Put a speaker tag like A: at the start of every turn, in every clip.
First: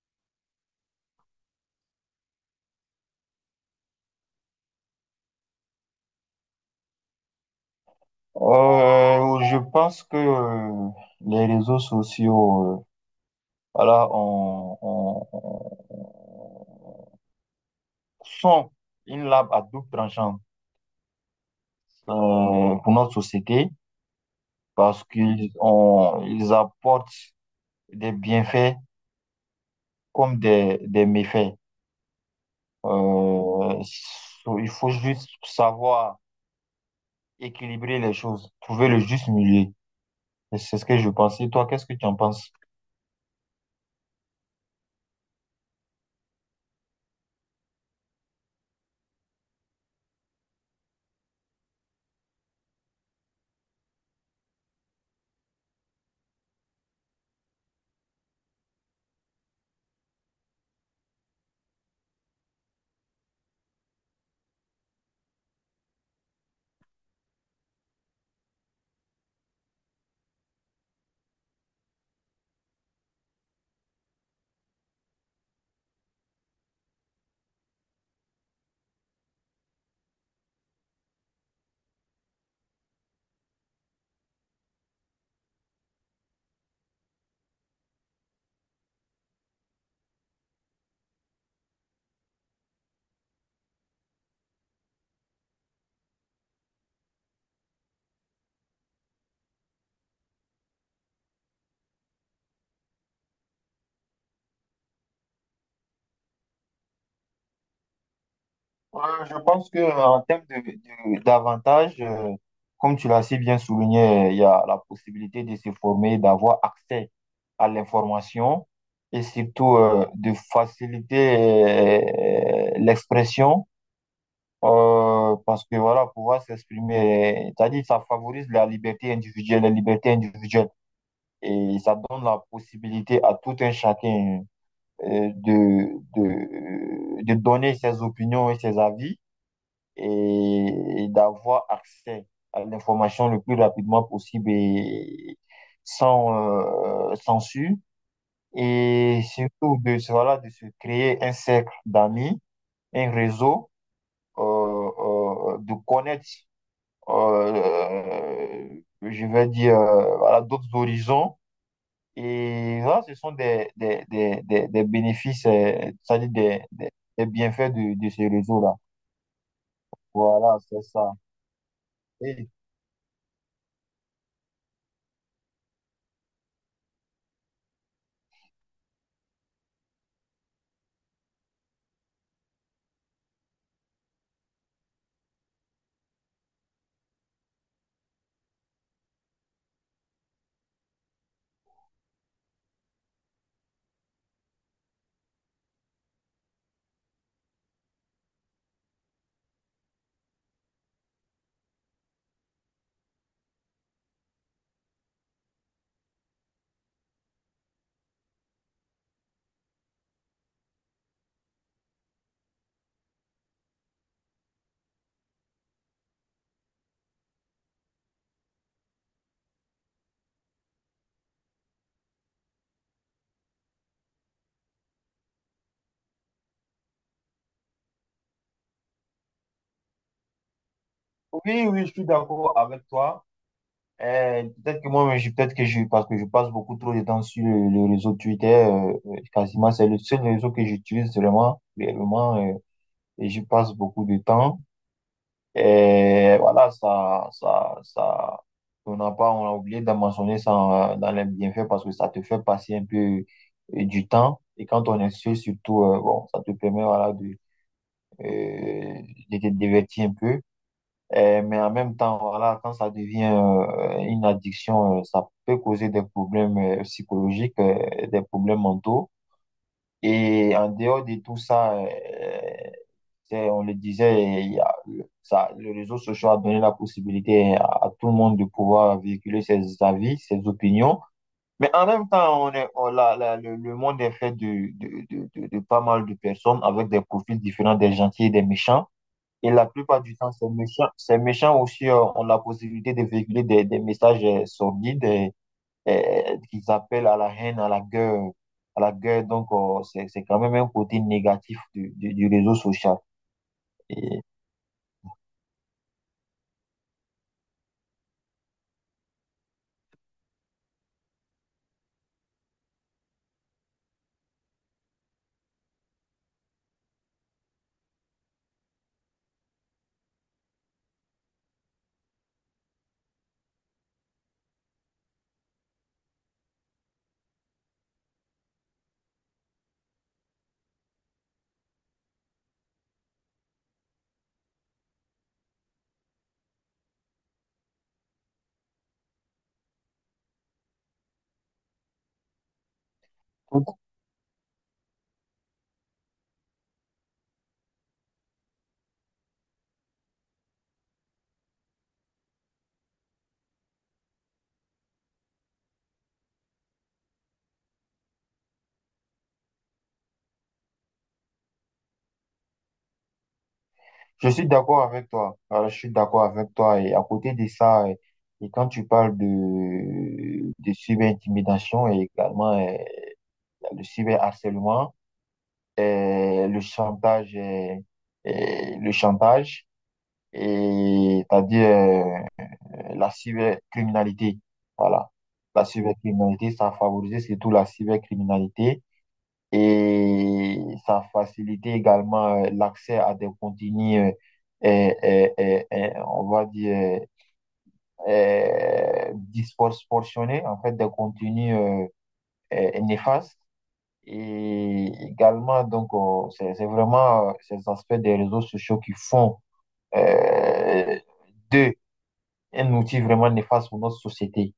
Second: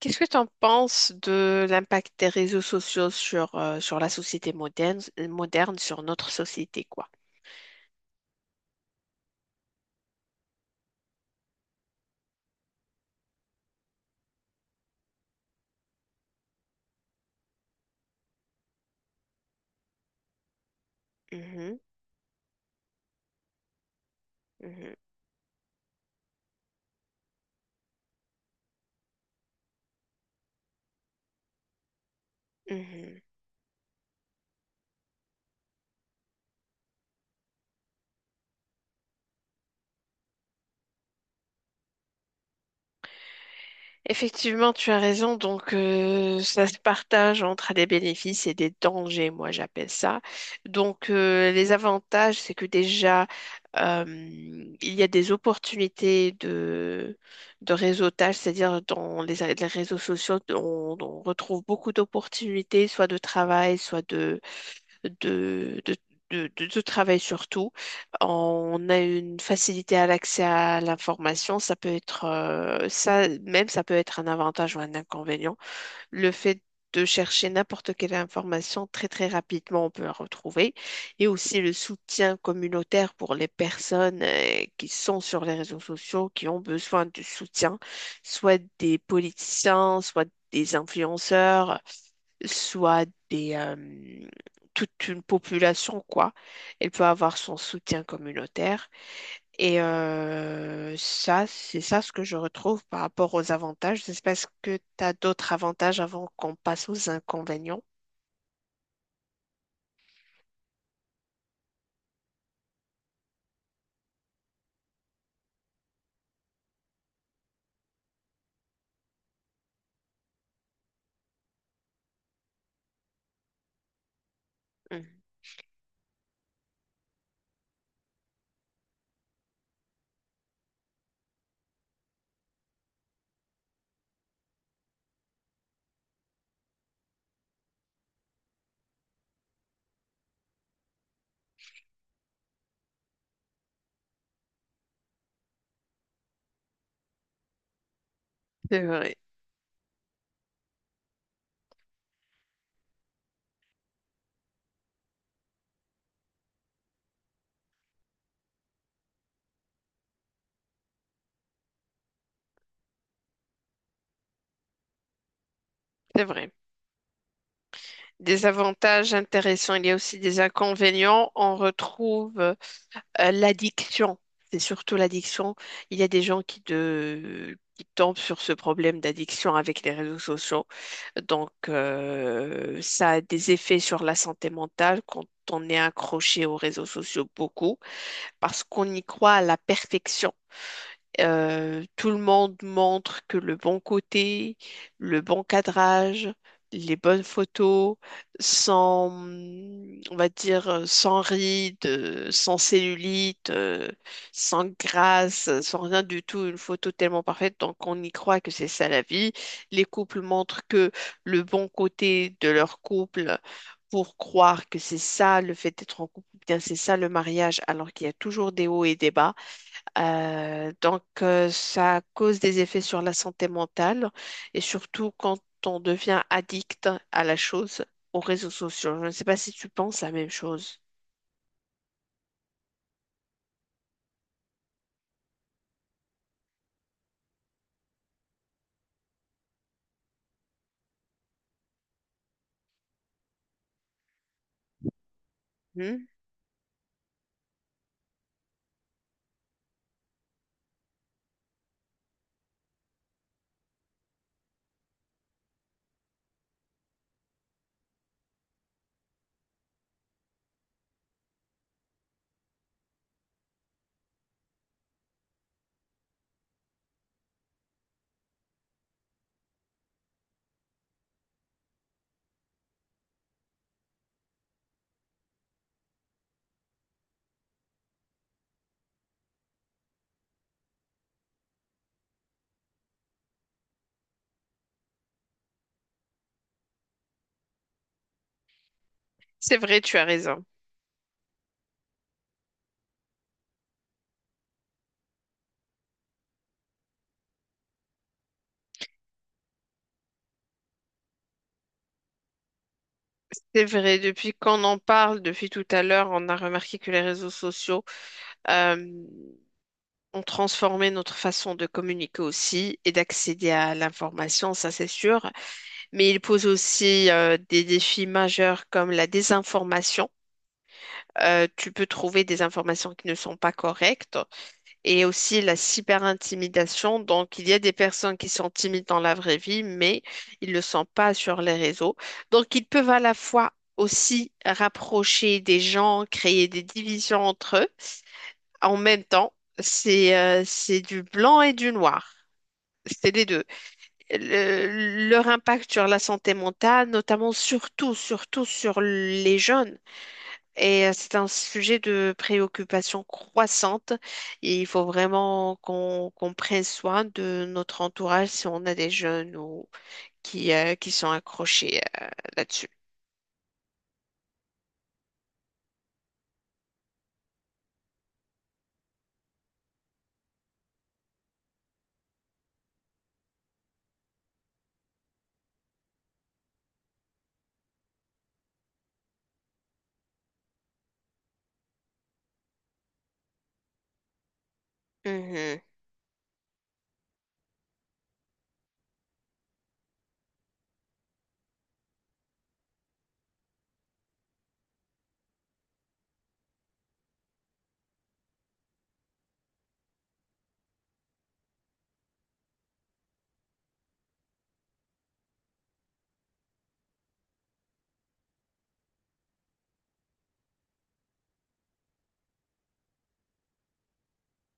A: Qu'est-ce que tu en penses de l'impact des réseaux sociaux sur, sur la société moderne, sur notre société, quoi?
B: Je pense que les réseaux sociaux, voilà, sont une lame à double tranchant
A: Mhm,
B: pour notre société
A: mhm,
B: parce qu'ils ont, ils apportent des bienfaits comme des méfaits.
A: mhm.
B: Euh, il faut juste savoir équilibrer les choses, trouver le juste milieu. Et c'est ce que je pense. Et toi, qu'est-ce que tu en penses?
A: Effectivement, tu as raison. Donc, ça se partage entre des bénéfices et des dangers, moi j'appelle ça. Donc, les avantages, c'est que déjà, euh, il y a des opportunités de réseautage, c'est-à-dire dans les réseaux sociaux, on retrouve beaucoup d'opportunités, soit de travail, soit de, de, de travail surtout. On a une facilité à l'accès à l'information. Ça peut être ça peut être un avantage ou un inconvénient. Le fait de chercher n'importe quelle information très très rapidement, on peut la retrouver. Et aussi le soutien communautaire pour les personnes qui sont sur les réseaux sociaux, qui ont besoin de soutien, soit des politiciens, soit des influenceurs, soit des, toute une population, quoi. Elle peut avoir son soutien communautaire. Et ça, c'est ça ce que je retrouve par rapport aux avantages. Je sais pas, est-ce que tu as d'autres avantages avant qu'on passe aux inconvénients?
B: Je pense que en termes d'avantages, comme tu l'as si bien souligné, il y a la possibilité de se former, d'avoir accès à l'information et surtout de faciliter l'expression
A: Mhm.
B: parce que voilà, pouvoir s'exprimer, c'est-à-dire ça favorise la liberté individuelle et ça donne la possibilité à tout un chacun euh, de, de donner ses opinions et ses avis et d'avoir accès à l'information le plus rapidement possible et sans censure.
A: C'est vrai,
B: Et surtout de, voilà, de se créer un cercle d'amis, un réseau, euh, de connaître, je vais dire, voilà, d'autres horizons. Et voilà, ce sont des bénéfices,
A: c'est
B: c'est-à-dire
A: vrai.
B: des bienfaits de ce
A: Des
B: réseau-là.
A: avantages intéressants, il y a aussi des
B: Voilà, c'est ça.
A: inconvénients. On retrouve
B: Et
A: l'addiction. C'est surtout l'addiction. Il y a des gens qui tombent sur ce problème d'addiction avec les réseaux sociaux. Donc, ça a des effets sur la santé mentale quand on est accroché aux réseaux sociaux beaucoup parce qu'on y croit à la perfection. Tout le monde montre que le bon côté, le bon cadrage, les bonnes photos, sans, on va dire, sans rides, sans cellulite, sans grâce, sans rien du tout, une photo tellement parfaite, donc on y croit que c'est ça la vie. Les couples montrent que le bon côté de leur couple pour croire que c'est ça, le fait d'être en couple, bien c'est ça le mariage, alors qu'il y a toujours des hauts et des bas. Ça cause des effets sur la santé mentale et surtout quand on devient addict à la chose, aux réseaux sociaux. Je ne sais pas si tu penses la même chose.
B: Oui, oui, je suis d'accord avec toi. Peut-être que je, parce que je passe beaucoup trop de temps sur le réseau Twitter, quasiment, c'est le seul réseau que j'utilise vraiment, réellement, et j'y passe beaucoup de temps.
A: Hmm.
B: Et voilà, on n'a pas, on a oublié d'en mentionner ça dans les bienfaits parce que ça te fait passer un peu du temps. Et quand on est seul, surtout, bon, ça te permet, voilà, euh, de te divertir un peu. Mais en même temps, voilà, quand ça devient une addiction, ça peut causer des problèmes psychologiques, des problèmes mentaux. Et en dehors de tout ça, on le disait, il y a- ça, le réseau social a donné la possibilité à tout le monde de pouvoir véhiculer ses avis, ses opinions. Mais en même temps, on est, on- la- la- le monde est fait de pas mal de personnes avec des profils différents, des gentils et des méchants. Et
A: C'est
B: la
A: vrai, tu
B: plupart
A: as
B: du temps,
A: raison.
B: ces méchants aussi ont la possibilité de véhiculer des messages sordides qu'ils appellent à la haine, à la guerre, à la guerre. Donc, c'est quand même un côté négatif du réseau social.
A: C'est vrai,
B: Et
A: depuis qu'on en parle, depuis tout à l'heure, on a remarqué que les réseaux sociaux euh, ont transformé notre façon de communiquer aussi et d'accéder à l'information, ça c'est sûr. Mais ils posent aussi des défis majeurs comme la désinformation. Tu peux trouver des informations qui ne sont pas correctes, et aussi la cyberintimidation. Donc, il y a des personnes qui sont timides dans la vraie vie, mais ils ne le sont pas sur les réseaux. Donc, ils peuvent à la fois aussi rapprocher des gens, créer des divisions entre eux. En même temps, c'est du blanc et du noir. C'est les deux.
B: donc,
A: Leur impact sur la santé mentale, notamment surtout, surtout sur les jeunes. Et c'est un sujet de préoccupation croissante. Et il faut vraiment qu'on prenne soin de notre entourage si on a des jeunes ou qui sont accrochés là-dessus.
B: je suis d'accord avec toi. Je suis d'accord avec toi. Et à côté de ça, et quand tu parles de cyber-intimidation et également le cyber-harcèlement, euh, le chantage, euh, le chantage. Et c'est-à-dire la cybercriminalité. Voilà.
A: Mhm.
B: La cybercriminalité, ça a favorisé surtout la cybercriminalité et ça a facilité également l'accès à des contenus, on va dire, disproportionnés, en fait, des contenus néfastes. Et également, donc, c'est vraiment ces aspects des réseaux sociaux qui font euh, d'eux un outil vraiment néfaste pour notre société.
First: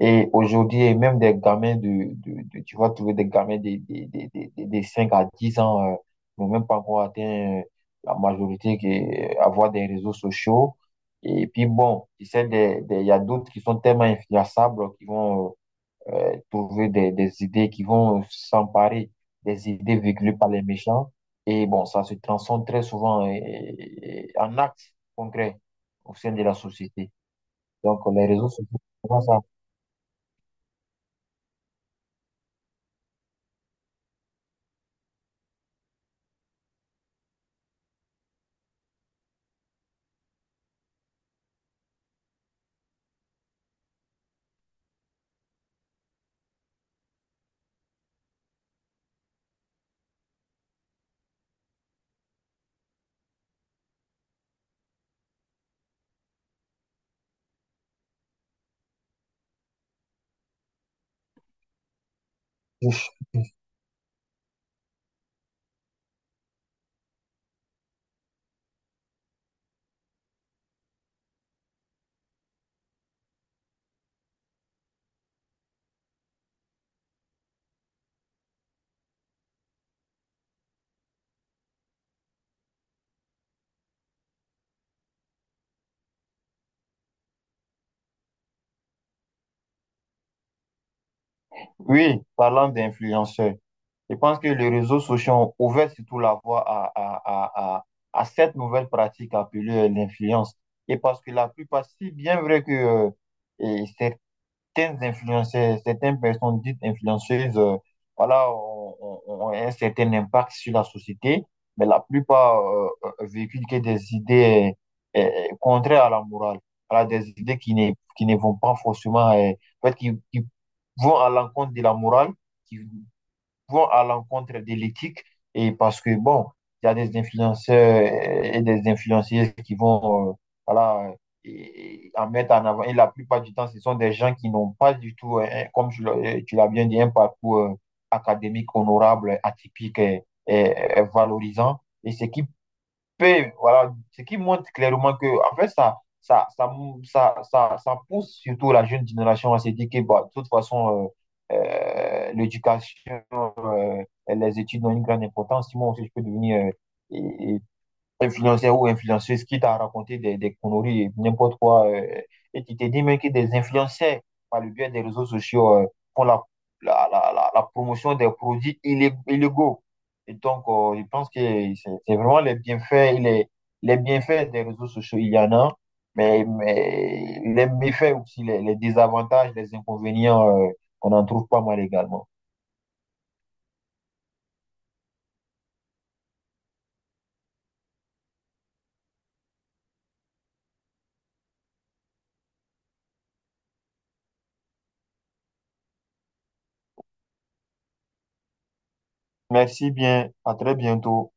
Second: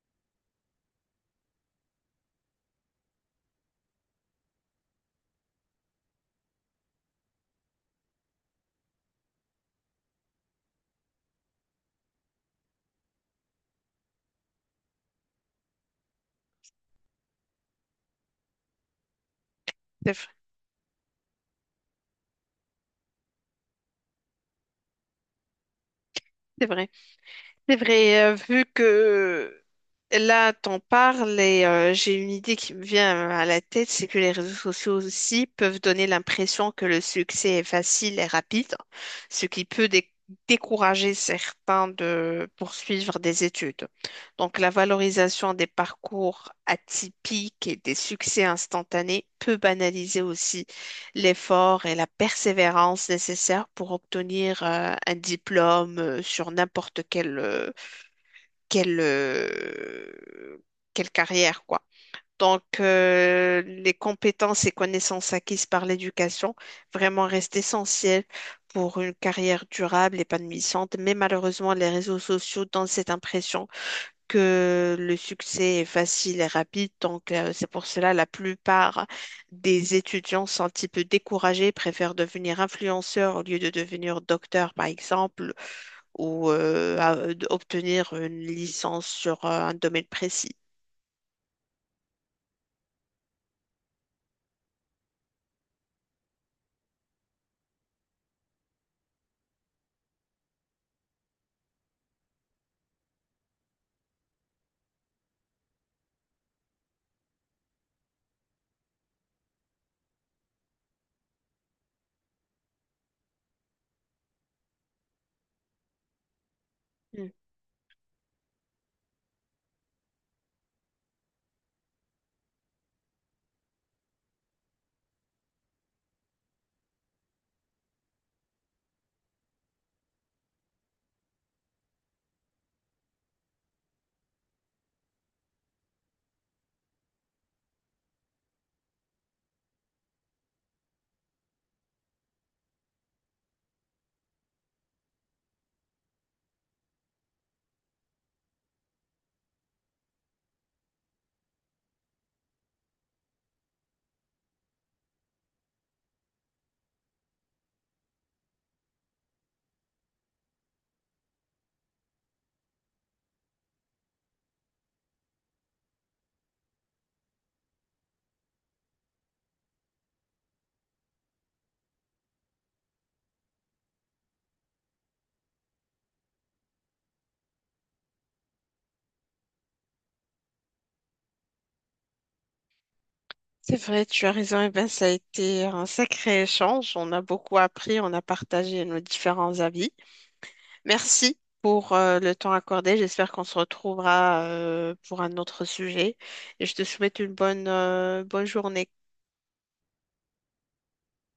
B: Et aujourd'hui, et même des gamins tu vas trouver des gamins 5 à 10 ans, n'ont même pas encore atteint la majorité, qui est avoir des réseaux sociaux. Et puis bon, tu sais, il y a d'autres qui sont tellement influençables qui vont trouver des idées, qui vont s'emparer des idées
A: C'est vrai.
B: véhiculées par les méchants. Et bon, ça se transforme très souvent en actes concrets au sein de la
A: C'est vrai.
B: société.
A: C'est
B: Donc,
A: vrai,
B: les réseaux
A: vu
B: sociaux, c'est pas ça.
A: que là, t'en parles et j'ai une idée qui me vient à la tête, c'est que les réseaux sociaux aussi peuvent donner l'impression que le succès est facile et rapide, ce qui peut décourager certains de poursuivre des études. Donc, la valorisation des parcours atypiques et des succès instantanés peut banaliser aussi l'effort et la persévérance nécessaires pour obtenir un diplôme sur n'importe quelle, euh, quelle carrière, quoi. Donc, les compétences et connaissances acquises par l'éducation vraiment restent essentielles pour une carrière durable, épanouissante. Mais malheureusement, les réseaux sociaux donnent cette impression que le succès est facile et rapide. Donc, c'est pour cela la plupart des étudiants sont un petit peu découragés, préfèrent devenir influenceurs au lieu de devenir docteur, par exemple, ou obtenir une licence sur un domaine précis.
B: Oui, parlant d'influenceurs, je pense que les réseaux sociaux ont ouvert surtout la voie à cette nouvelle pratique appelée l'influence. Et parce que la plupart, si bien vrai que et c'est influenceurs, certaines personnes dites influenceuses, voilà, ont un certain impact sur la société, mais la plupart véhiculent que des idées contraires à la morale, voilà,
A: Hmm.
B: des idées qui ne vont pas forcément, en fait, qui vont à l'encontre de la morale, qui, vont à l'encontre de l'éthique et parce que, bon, il y a des influenceurs et des influenceuses qui vont, voilà, et en mettre en avant. Et la plupart du temps, ce sont des gens qui n'ont pas du tout, comme tu l'as tu l'as bien dit, un parcours académique honorable, atypique et valorisant. Et voilà, ce qui montre clairement que, en fait, ça, mou- ça pousse surtout la jeune génération à se dire que, bah, de toute façon, l'éducation les études ont une grande importance. Si moi aussi, je peux devenir euh, influenceur ou influenceuse qui t'a raconté des conneries, et n'importe quoi. Et tu te dis même que des influenceurs, par le biais des réseaux sociaux, font la promotion des produits illégaux. Et donc, je pense que c'est vraiment les bienfaits, les bienfaits des réseaux sociaux, il y en a, mais les méfaits aussi, les désavantages, les inconvénients, qu'on en trouve pas mal également.
A: C'est vrai, tu as raison. Eh ben, ça a été un sacré échange. On a beaucoup appris, on a partagé nos différents avis. Merci pour le temps accordé. J'espère qu'on se retrouvera pour un autre sujet. Et je te souhaite une bonne, bonne journée.
B: Merci bien, à très bientôt.